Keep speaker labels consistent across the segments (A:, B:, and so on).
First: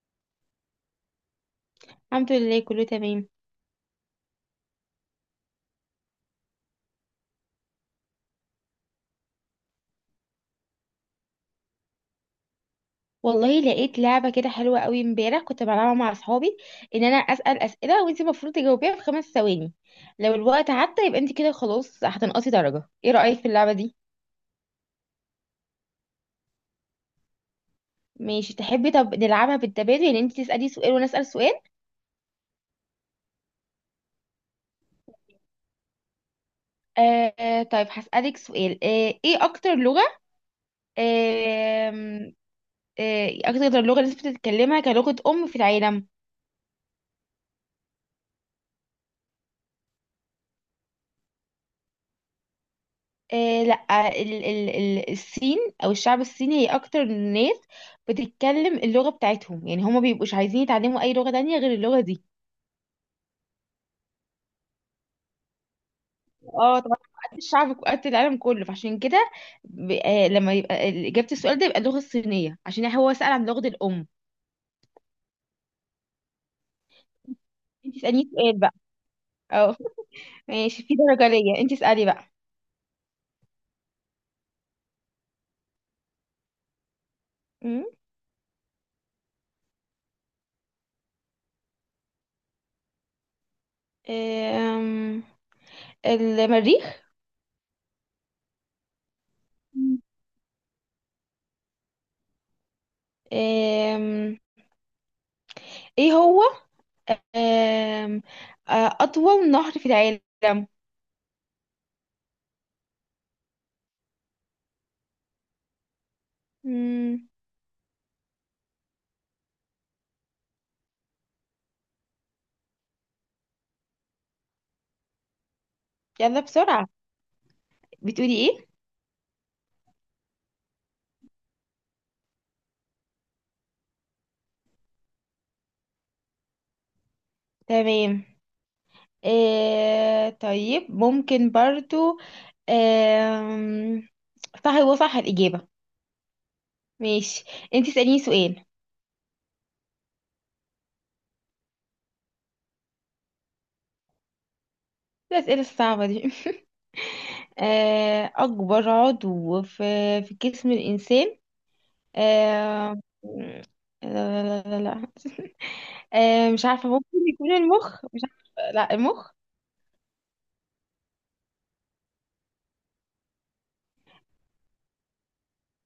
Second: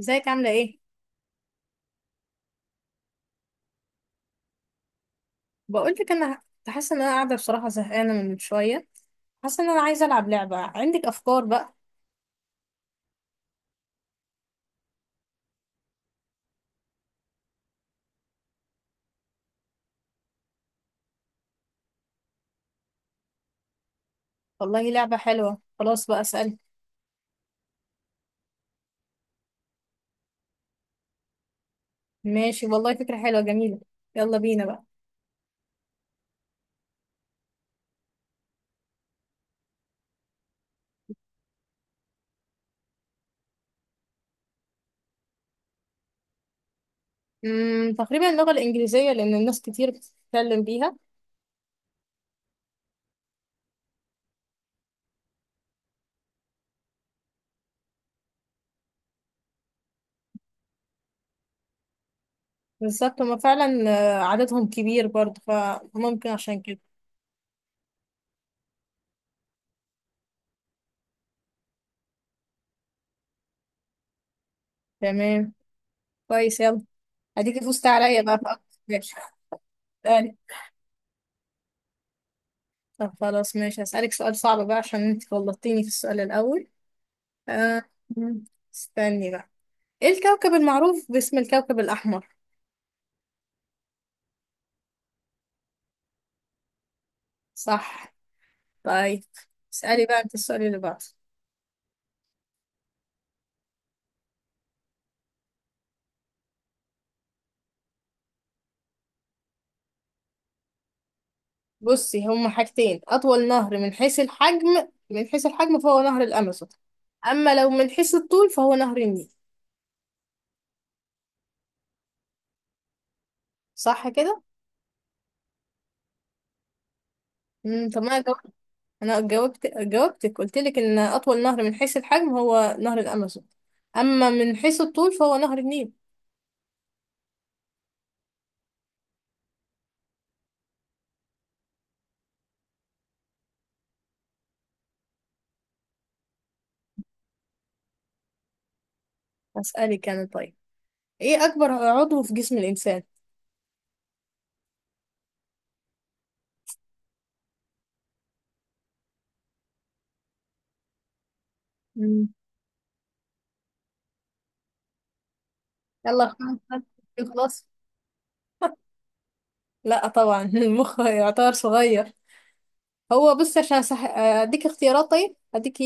A: ازيك عاملة ايه؟
B: الحمد لله كله تمام.
A: بقولك، انا كنت حاسة ان انا قاعدة بصراحة زهقانة من شوية. حاسة ان انا عايزة العب لعبة. عندك افكار بقى؟
B: والله لقيت لعبة كده حلوة قوي، امبارح كنت بلعبها مع اصحابي. ان انا اسأل اسئلة وانت المفروض تجاوبيها في 5 ثواني، لو الوقت عدى يبقى انت كده خلاص هتنقصي درجة. ايه رأيك في اللعبة دي؟
A: والله لعبة حلوة، خلاص بقى اسأل.
B: ماشي، تحبي طب نلعبها بالتبادل يعني انت تسألي سؤال وانا اسأل سؤال.
A: ماشي، والله فكرة حلوة جميلة. يلا بينا بقى.
B: طيب هسألك سؤال. ايه آه اكتر لغة الناس بتتكلمها كلغة ام في العالم؟
A: تقريبا اللغة الانجليزية، لان الناس كتير بتتكلم بيها.
B: لا، ال ال ال الصين او الشعب الصيني هي اكتر ناس بتتكلم اللغه بتاعتهم، يعني هما بيبقوش عايزين يتعلموا اي لغه تانية غير اللغه دي.
A: بالظبط هما فعلا. عددهم كبير برضه، فممكن عشان
B: اه
A: كده.
B: طبعا. قد الشعب قد العالم كله، فعشان كده لما يبقى اجابه السؤال ده يبقى اللغه الصينيه، عشان هو سأل عن لغه الام.
A: تمام، كويس، يلا. اديك فزت
B: انت
A: عليا
B: اسالني
A: بقى في
B: سؤال
A: اكتر.
B: بقى.
A: ماشي.
B: اه.
A: اسألي.
B: ماشي، في درجه ليا، انت اسالي بقى.
A: طب خلاص ماشي، هسألك سؤال صعب بقى عشان انت غلطتيني في السؤال الاول. آه،
B: أمم،
A: استني بقى. ايه الكوكب المعروف باسم الكوكب الأحمر؟
B: آم، المريخ.
A: صح. طيب
B: مم.
A: اسألي بقى انت السؤال اللي بعده.
B: آم، ايه هو آم، آه، أطول نهر في العالم؟
A: بصي، هما حاجتين: أطول نهر من حيث الحجم، من حيث الحجم فهو نهر الأمازون.
B: مم،
A: أما لو من حيث الطول فهو نهر النيل. صح كده؟
B: يلا بسرعة.
A: طب ما أنا
B: بتقولي
A: جاوبت
B: إيه؟
A: أنا جاوبت جاوبتك، قلت لك إن أطول نهر من حيث الحجم هو نهر الأمازون، أما من حيث الطول فهو نهر النيل.
B: تمام. طيب ممكن برضو. آم، صح، هو صح الإجابة. ماشي، انتي اسأليني سؤال.
A: أسألك أنا طيب. إيه أكبر عضو في جسم الإنسان؟
B: الأسئلة الصعبة دي أكبر عضو في جسم الإنسان. آه، لا، لا، لا، لا، لا.
A: يلا، الخمس
B: مش
A: دقايق
B: عارفة ممكن يكون
A: يخلص.
B: المخ، مش عارفة، لا المخ.
A: لا طبعا المخ يعتبر صغير. هو بص عشان اديك اختيارات. طيب اديكي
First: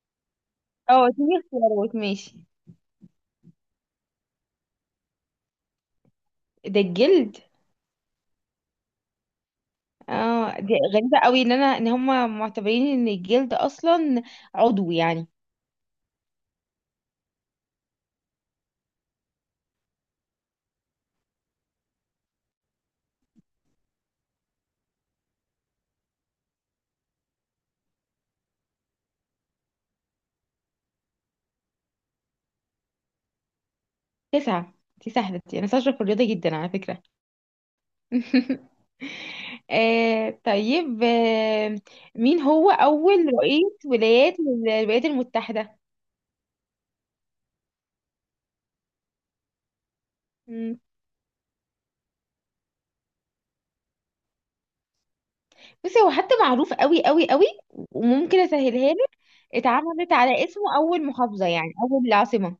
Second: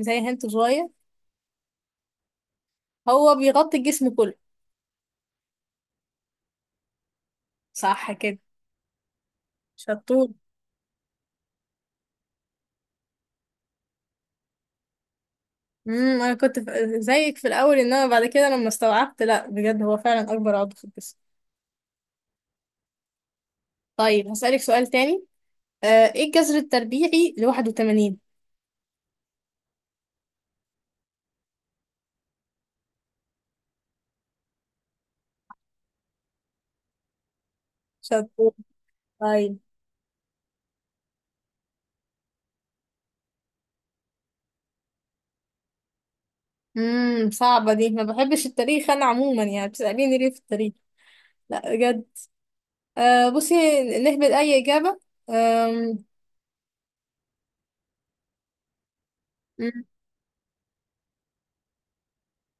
A: زي هنت صغير.
B: اه، اديني اختيارات، ماشي.
A: هو بيغطي الجسم كله.
B: ده الجلد.
A: صح كده، شطور.
B: اه، دي غريبة قوي ان هم معتبرين ان الجلد اصلا عضو يعني.
A: انا كنت زيك في الاول، انما بعد كده لما استوعبت، لا بجد هو فعلا اكبر عضو في الجسم. طيب هسألك سؤال تاني. آه، ايه الجذر التربيعي ل 81؟
B: تسعة. دي سهلة دي، انا شاطرة في الرياضة جدا على فكرة.
A: شطور. طيب.
B: طيب. مين هو اول رئيس ولايات الولايات المتحدة؟
A: صعبة دي، ما بحبش التاريخ انا عموما. يعني بتسأليني ليه في التاريخ؟
B: مم.
A: لا بجد. آه بصي، نهبط أي إجابة.
B: بصي،
A: آم،
B: هو حتى معروف قوي قوي قوي، وممكن اسهلها لك.
A: مم.
B: اتعملت على اسمه اول محافظة، يعني اول عاصمة.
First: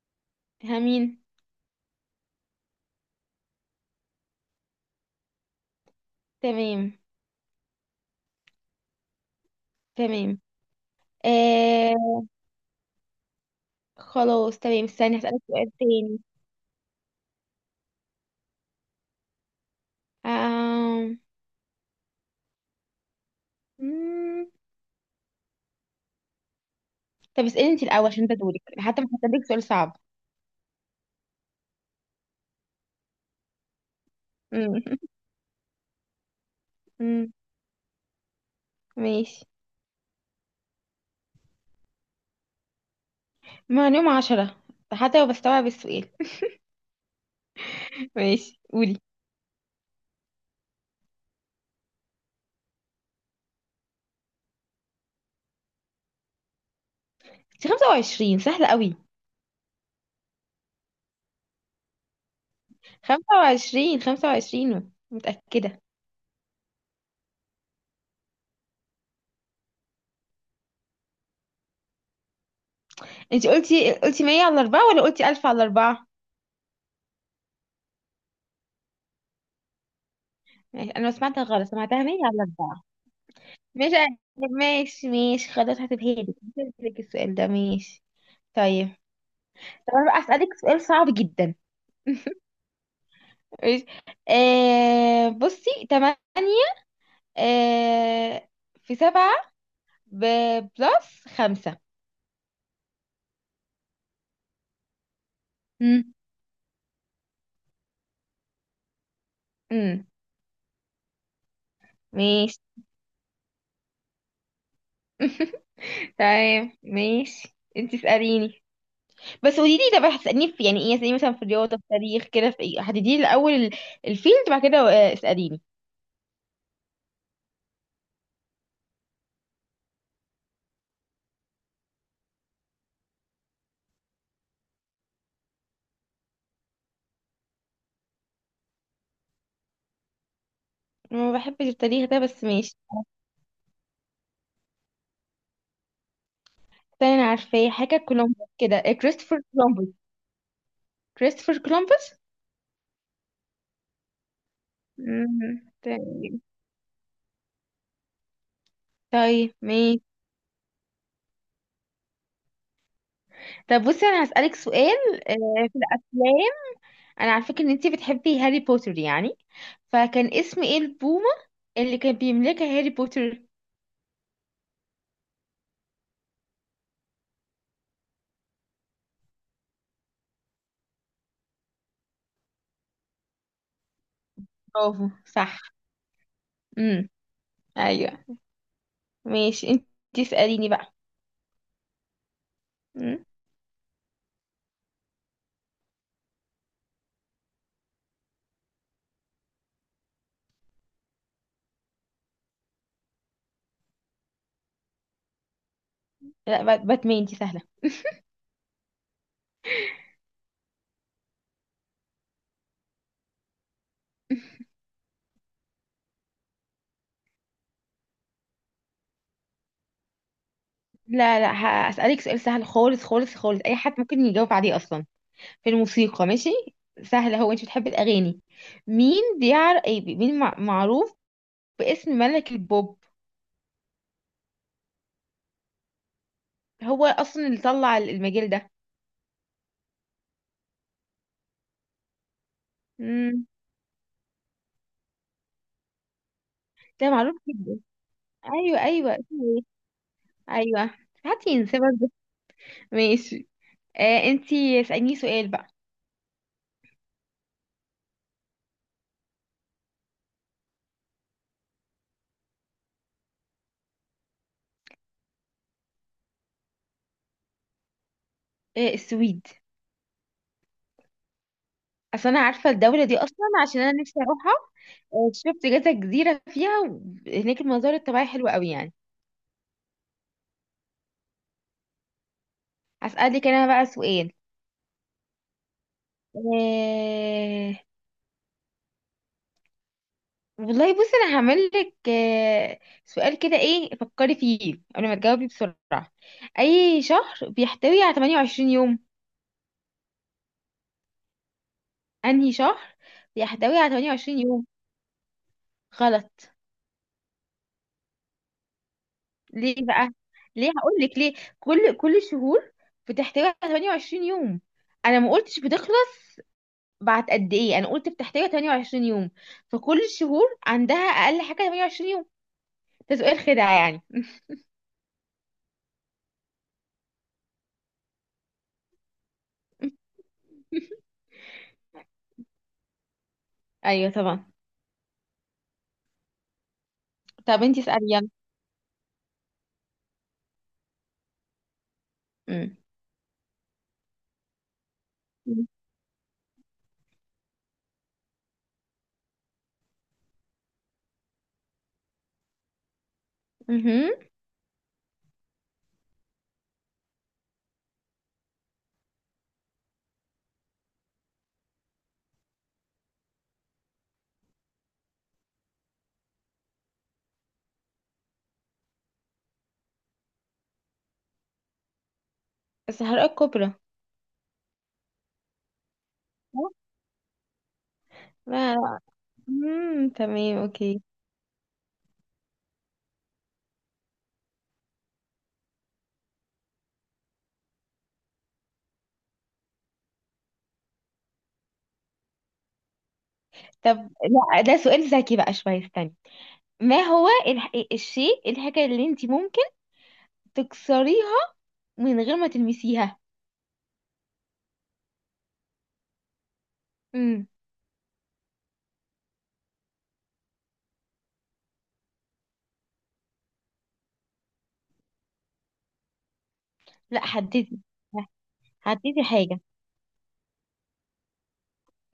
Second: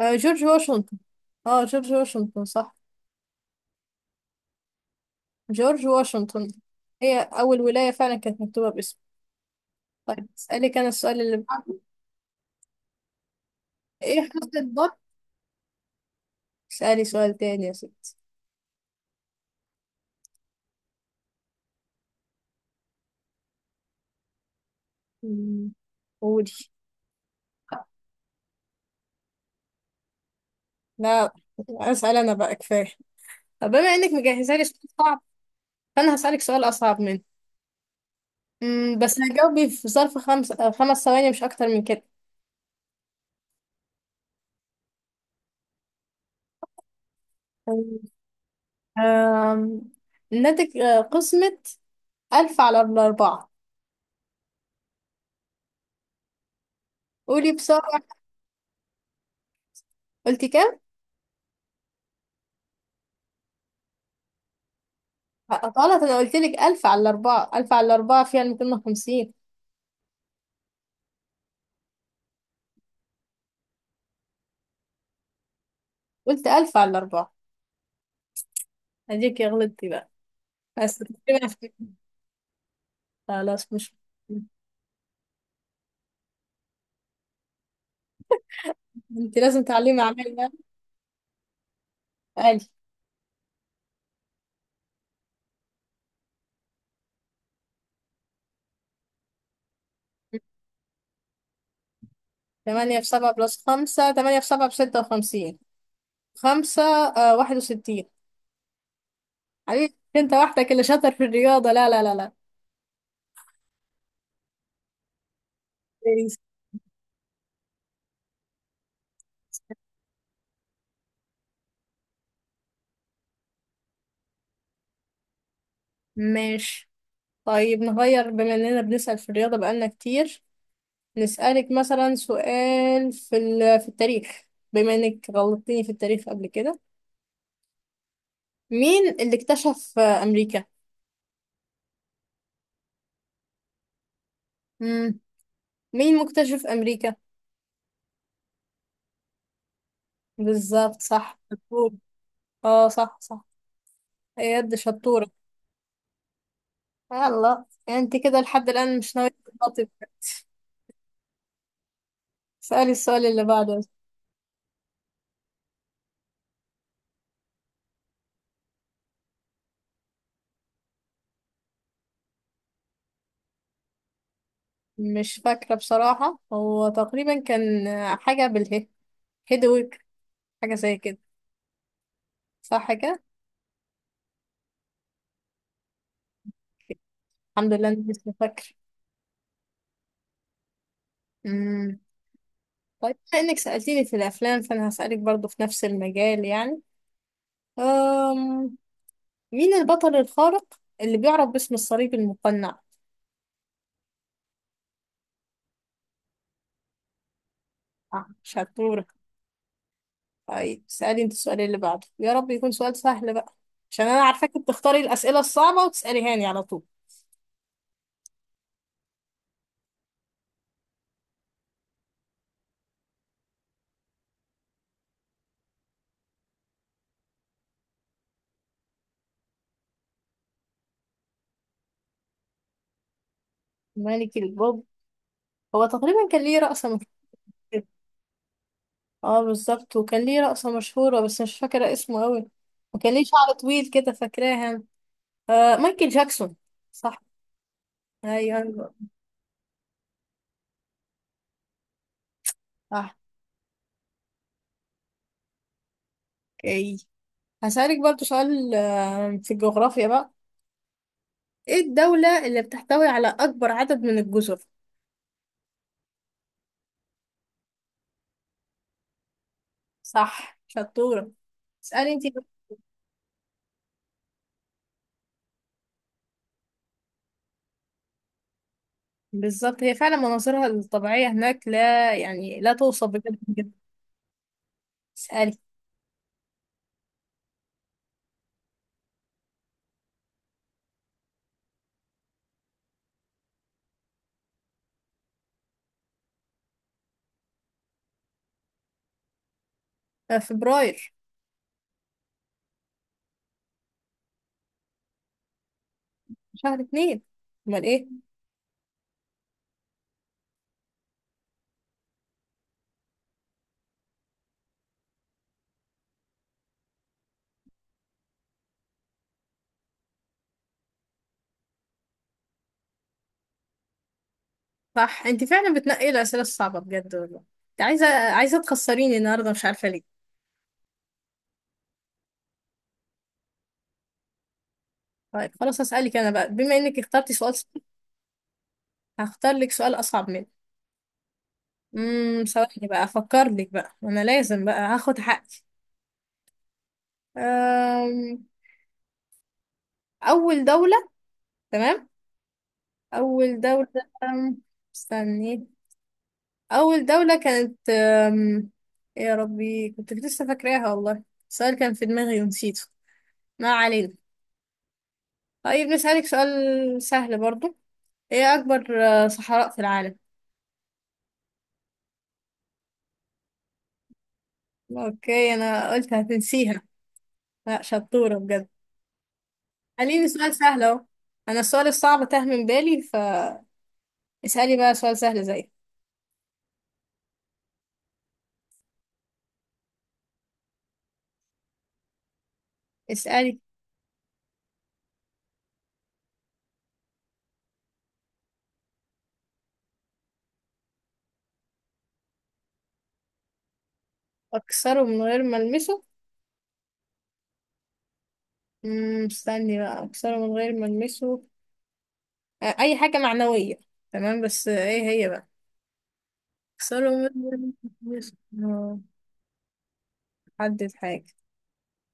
A: آه، جورج
B: ها،
A: واشنطن.
B: مين؟
A: اه جورج واشنطن، صح. جورج واشنطن
B: تمام.
A: هي أول ولاية فعلا كانت مكتوبة باسمه. طيب
B: تمام.
A: اسألك أنا السؤال اللي بعده.
B: آه،
A: إيه حرف
B: خلاص تمام،
A: الضاد؟
B: استني هسألك سؤال تاني.
A: اسألي سؤال تاني يا ستي.
B: آم... مم.
A: مم، قولي.
B: طب اسألي انت الأول، عشان ده دورك، حتى مش هسألك سؤال صعب.
A: لا أسأل أنا بقى، كفاية. طب بما إنك مجهزة لي
B: مم.
A: سؤال صعب، فأنا هسألك سؤال أصعب منه.
B: مم.
A: بس
B: ماشي،
A: هتجاوبي في ظرف خمس ثواني مش أكتر من كده.
B: معلومة 10، حتى لو بستوعب السؤال. ماشي قولي.
A: آم، إنها تك- آه، قسمة 1000 على 4. قولي
B: انت
A: بسرعة.
B: 25 سهلة قوي.
A: قلت كام؟
B: 25، 25 متأكدة.
A: غلط. أنا قلت لك ألف على الأربعة، ألف على الأربعة فيها 250.
B: انت قلتي 100 على 4 ولا قلتي 1000 على 4؟
A: قلت ألف على الأربعة. أديك يا غلطتي بقى.
B: ماشي،
A: بس
B: انا ما سمعتها غلط، سمعتها 100 على 4.
A: خلاص مش.
B: ماشي، ماشي، ماشي، خلاص، هسيبها لك، هسيبها لك السؤال ده. ماشي. طيب.
A: أنت لازم
B: طب
A: تعلمي
B: أنا بقى
A: عليا
B: أسألك
A: بقى.
B: سؤال صعب جدا.
A: ألف.
B: ماشي. بصي، تمانية آه في سبعة بلس خمسة.
A: تمانية في سبعة بلس خمسة. تمانية في سبعة ب 56.
B: مم.
A: خمسة، 61. عليك
B: امم
A: أنت وحدك اللي شاطر في الرياضة، لا لا لا لا.
B: ماشي. تمام، ماشي، انت اسأليني. بس قولي لي، طب هتسأليني في يعني ايه، اسأليني مثلا في الرياضة في التاريخ كده، في ايه هتديني الأول الفيلد بعد كده، اسأليني.
A: ماشي. طيب نغير، بما إننا بنسأل في الرياضة بقالنا كتير، نسألك مثلا سؤال في التاريخ. بما انك غلطتني في التاريخ قبل كده، مين اللي اكتشف امريكا؟
B: أنا ما بحبش التاريخ ده بس ماشي.
A: مم. مين مكتشف امريكا؟
B: استني انا عارفاه، حاجة كولومبوس كده، كريستوفر كولومبوس.
A: بالظبط صح،
B: كريستوفر
A: شطور.
B: كولومبوس.
A: اه صح صح، يد شطورة.
B: مم، تمام.
A: يلا انت كده لحد الآن مش ناوية
B: طيب
A: تغلطي.
B: ماشي.
A: سألي السؤال اللي بعده.
B: طب بصي، انا هسألك سؤال، في الافلام. انا عارفه ان انتي بتحبي هاري بوتر يعني. فكان اسم ايه البومه اللي كان بيملكها هاري بوتر؟
A: مش فاكرة بصراحة. هو تقريبا كان حاجة بالهي، هيدويك، حاجة زي كده، صح كده؟
B: برافو، صح. امم
A: الحمد لله اني
B: ايوه.
A: لسه فاكرة.
B: ماشي، انتي اسأليني بقى.
A: طيب
B: امم
A: بما انك سألتيني في الافلام، فانا هسألك برضو في نفس المجال يعني. أم... مين البطل الخارق اللي بيعرف باسم الصليب المقنع؟
B: لا، باتمان دي سهله.
A: آه شطورة. طيب سألي انت السؤال اللي بعده، يا رب يكون سؤال سهل بقى، عشان انا عارفاك بتختاري الأسئلة الصعبة وتسأليهاني على طول.
B: لا، لا، هسألك سؤال سهل خالص خالص خالص، اي حد ممكن يجاوب عليه اصلا. في الموسيقى، ماشي، سهله. هو انت بتحبي الاغاني. مين بيعرف ايه مين معروف باسم ملك البوب؟
A: ملك البوب. هو تقريبا كان ليه رقصة مشهورة.
B: هو اصلا اللي طلع المجال
A: اه بالظبط، وكان ليه رقصة مشهورة بس مش فاكرة اسمه قوي.
B: ده.
A: وكان ليه شعر طويل كده، فاكراها. آه، مايكل جاكسون.
B: ده
A: صح.
B: معروف جدا. ايوه،
A: ايوه
B: ايوه، اسمه ايه. ايوه. حد ينسى برضه.
A: صح.
B: ماشي. انتي اسأليني سؤال بقى.
A: اوكي، هسألك برضو سؤال في الجغرافيا بقى. ايه الدولة اللي بتحتوي على أكبر عدد من الجزر؟
B: السويد.
A: صح، شطورة. اسألي
B: اصل
A: انتي
B: انا
A: بقى.
B: عارفه الدوله دي اصلا، عشان انا نفسي اروحها. شفت كذا جزيره فيها، هناك المناظر الطبيعيه حلوه قوي يعني.
A: بالظبط هي فعلا مناظرها الطبيعية هناك لا يعني لا توصف، بجد
B: هسألك انا
A: بجد.
B: بقى سؤال.
A: اسألي.
B: آه والله بصي، انا هعمل لك سؤال كده، ايه فكري فيه قبل ما تجاوبي بسرعه. اي شهر بيحتوي على 28 يوم؟
A: آه، فبراير.
B: انهي شهر بيحتوي على 28 يوم؟ غلط.
A: شهر 2. امال ايه؟
B: ليه بقى؟ ليه، هقول لك ليه. كل الشهور بتحتوي على 28 يوم. انا ما قلتش بتخلص بعد قد ايه. انا قلت بتحتوي على 28 يوم. فكل الشهور عندها اقل حاجه 28 يوم. ده سؤال خدعه يعني.
A: صح، انتي فعلا بتنقي الأسئلة الصعبة بجد والله. انت عايزة تخسريني النهاردة، مش عارفة ليه.
B: ايوه طبعا.
A: طيب خلاص هسألك أنا بقى، بما إنك اخترتي سؤال
B: طب انتي
A: صعب،
B: اسالي يلا.
A: هختار لك سؤال أصعب منه.
B: امم
A: ثواني بقى أفكر لك بقى. أنا لازم بقى هاخد حقي. أم، أول دولة. تمام. أول دولة.
B: امم
A: أم، استني. أول دولة كانت، يا ربي كنت لسه فاكراها والله. السؤال كان في دماغي ونسيته. ما علينا. طيب نسألك سؤال سهل برضو. إيه أكبر صحراء في العالم؟
B: الصحراء الكبرى.
A: أوكي أنا قلت هتنسيها. لا شطورة بجد.
B: لا، لا.
A: خليني سؤال
B: تمام،
A: سهل
B: اوكي.
A: أهو. أنا السؤال الصعب تاه من بالي، فاسألي بقى سؤال سهل زي. اسألي.
B: طب لا، ده سؤال ذكي بقى شويه، استني. ما هو الشيء، الحاجه اللي انتي ممكن تكسريها من غير ما تلمسيها؟
A: أكسره من غير ما ألمسه؟
B: امم
A: استني بقى. اكسره من غير ما المسه. آه، اي حاجه معنويه. تمام، بس ايه هي بقى؟ اكسره
B: لا،
A: من غير ما
B: حددي.
A: المسه. آه،
B: حددي حاجة.
A: حدد حاجه.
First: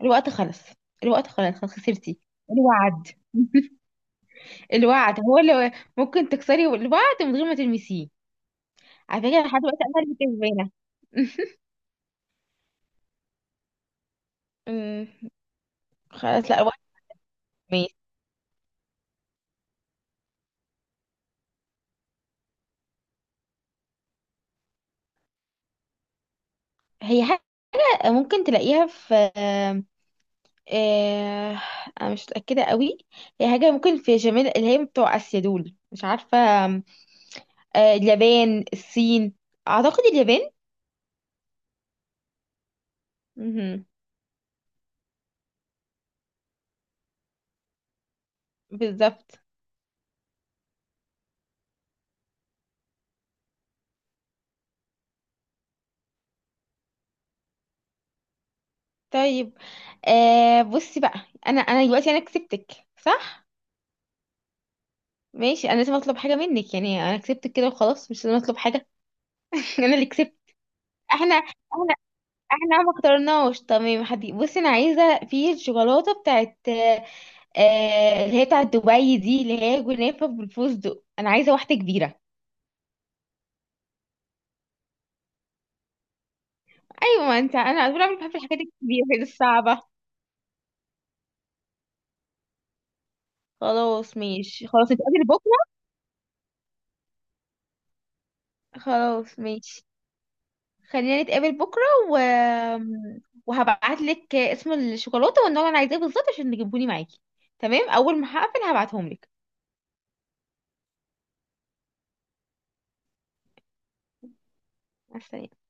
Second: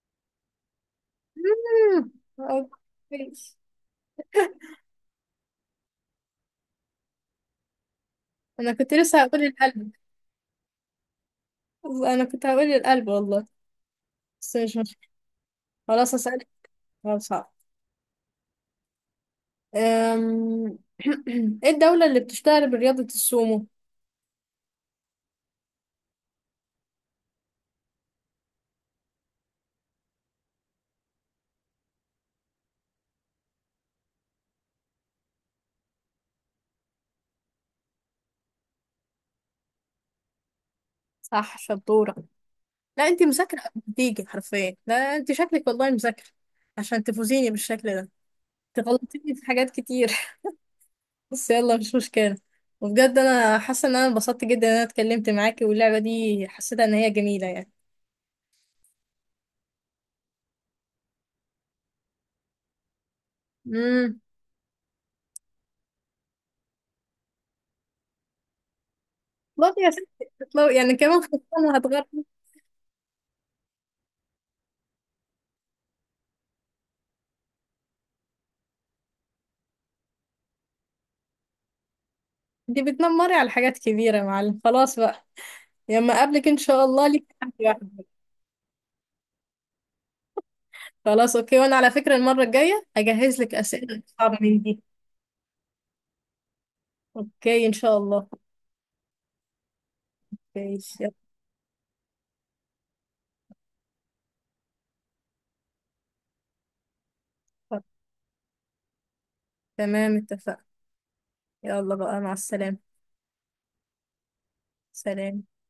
B: الوقت خلص. الوقت خلاص، خلاص
A: مم،
B: خسرتي.
A: آه،
B: الوعد.
A: كويس.
B: الوعد هو اللي ممكن تكسري الوعد من غير ما تلمسيه.
A: انا كنت لسه
B: على فكرة،
A: هقول
B: لحد دلوقتي
A: القلب.
B: انا اللي كسبانة.
A: انا كنت هقول القلب والله، بس مش
B: أمم،
A: خلاص. اسالك
B: خلاص، لا، الوعد.
A: سؤال صعب.
B: ماشي.
A: أم، ايه الدوله اللي بتشتهر برياضه السومو؟
B: هي حاجة ممكن تلاقيها في، آه، انا مش متأكدة قوي. هي حاجة ممكن في جميل اللي هي بتوع اسيا دول، مش عارفة. آم، اليابان، الصين. اعتقد اليابان.
A: صح، شطوره. لا انت مذاكره،
B: مهم.
A: بتيجي حرفيا، لا انت شكلك والله مذاكره، عشان تفوزيني بالشكل ده، تغلطيني
B: بالظبط.
A: في حاجات كتير. بس يلا مش مشكلة. وبجد انا حاسة ان انا انبسطت جدا ان انا اتكلمت معاكي، واللعبة دي حسيتها ان هي جميلة يعني.
B: طيب. بصي بقى. انا دلوقتي انا كسبتك، صح؟
A: امم
B: ماشي، انا لازم اطلب حاجه منك يعني. انا كسبتك كده وخلاص، مش لازم اطلب حاجه.
A: طب يا
B: انا
A: ستي
B: اللي كسبت.
A: اطلعي. يعني كمان
B: احنا
A: خلصانة
B: احنا
A: هتغرب.
B: احنا ما اخترناش تمام حدي. بصي، انا عايزه في الشوكولاته بتاعت اللي هي بتاعت دبي دي، اللي هي جنافه بالفستق، انا عايزه واحده كبيره.
A: دي بتنمري على حاجات كبيرة يا معلم، خلاص بقى، لما اقابلك ان شاء الله ليك
B: ايوه، ما انت
A: تحدي
B: انا على طول
A: واحد.
B: عمري بحب الحاجات الكبيره الصعبه.
A: خلاص اوكي، وانا على فكرة المرة الجاية هجهز لك اسئلة
B: خلاص
A: صعبة من
B: ماشي،
A: دي.
B: خلاص نتقابل بكره.
A: اوكي ان شاء الله.
B: خلاص ماشي.
A: اوكي
B: خلينا
A: يلا.
B: نتقابل بكرة و... وهبعت لك اسم الشوكولاتة والنوع اللي انا عايزاه بالظبط عشان تجيبهوني معاكي. تمام، اول ما هقفل هبعتهم لك.
A: تمام اتفقنا. يلا بقى، مع السلامة.
B: مع
A: سلام.
B: السلامة.